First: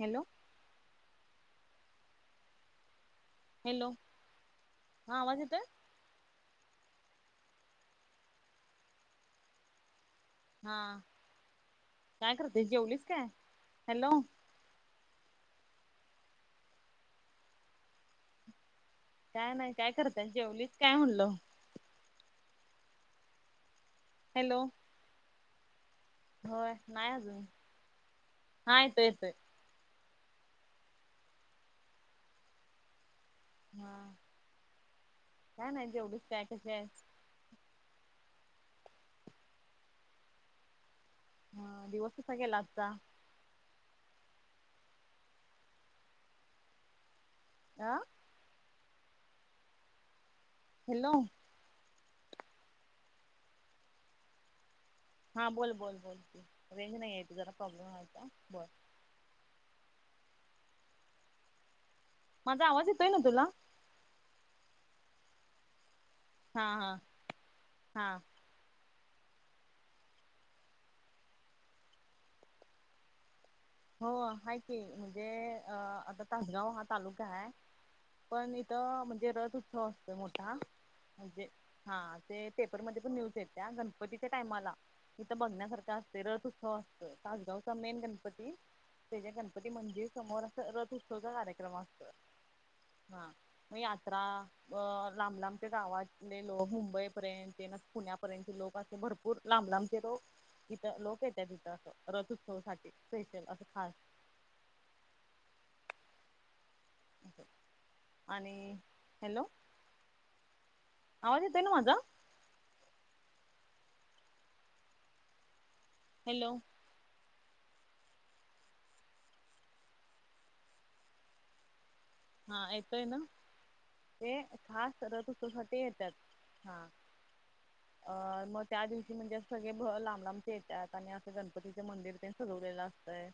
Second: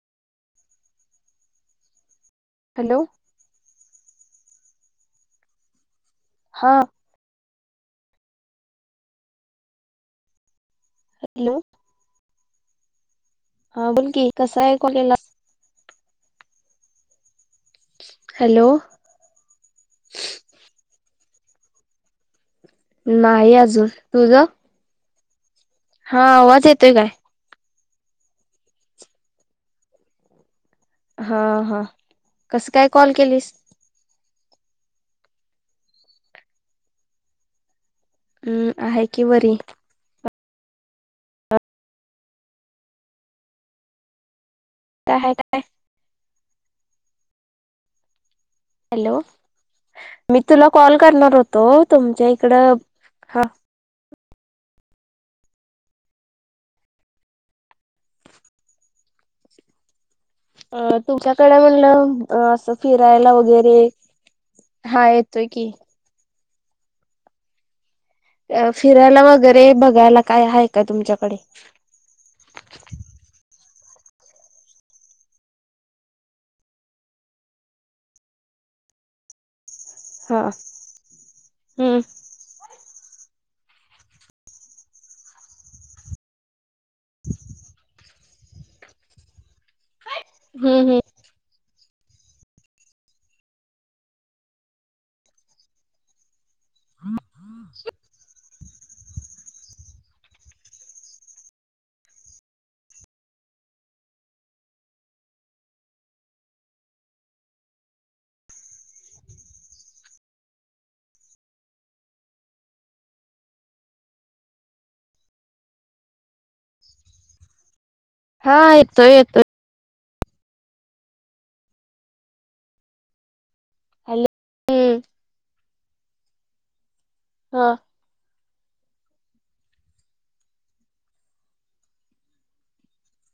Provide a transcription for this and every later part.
Hello! Hello! Hello! हा आवाज येतोय. हा हां हॅलो! काय करतेय, जेवलीस काय? हा हॅलो बोल की, कसं ऐकु गेलं हॅलो! काय नाही काय करताय, जेवलीस काय म्हणलं. नाही अजून,, तुझं? हॅलो हा आवाज होय येतोय काय? नाही अजून हा येतोय येतोय. हा हा, कसं काय कॉल केलीस? हां, काय नाय जेवलीस काय कशी आहेस? हम्म, आहे की बरी. मग दिवस कसा गेला आजचा? काय हाय काय? आं हॅलो, मी तुला कॉल हॅलो करणार होतो, तुमच्या इकडं हा हा बोल बोल बोल तु, रेंज नाही आहे ईत जरा प्रॉब्लेम आहेयता बोल. अ तुमच्याकडे म्हणलं, माझा असं आवाज येतोय ना फिरायला तुला वगैरे हा येतोय की. हां हां हां. अ फिरायला वगैरे बघायला काय आहे का तुमच्याकडे? हो हाय की, म्हणजे अ आता तासगाव हा तालुका हाय पण इथं म्हणजे रथ उत्सव असतोय हा मोठा, म्हणजे हा हम्म ते पेपरमध्ये पण न्यूज एत्या, गणपतीच्या टायमाला तिथं बघण्यासारखं असतय, रथ उत्सव होय, तासगावचा मेन गणपती त्याच्या गणपती मंदिर समो, र असं हम्म रथ हम्म उत्सवचा कार्यक्रम असतोय. हा, मग यात्रा, अं लांब लांबच्या गावात लय लोक, मुंबईपर्यंत ना पुण्यापर्यंत लोक भरपूर लांब लांबचे रो लोक येत तिथं, असं रथ उत्सवा साठी स्पेशल असं हाय. ओके आणि हॅलो आवाज येतोय ना माझा हॅलो! हा येतोय येतोय. हा येतोय ना, हॅलो ते खास हम्म रथउत्सव साठी येत्यात,, हा. हा. अ मग त्या दिवशी म्हणजे सगळे लांब लांबचेे येतात आणि असं गणपतीचे मंदिर तेन सजवलेला असतंय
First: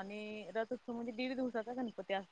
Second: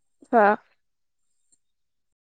आणि हा रथउत्सव व म्हणजे दीड दिवसाचा गणपती अस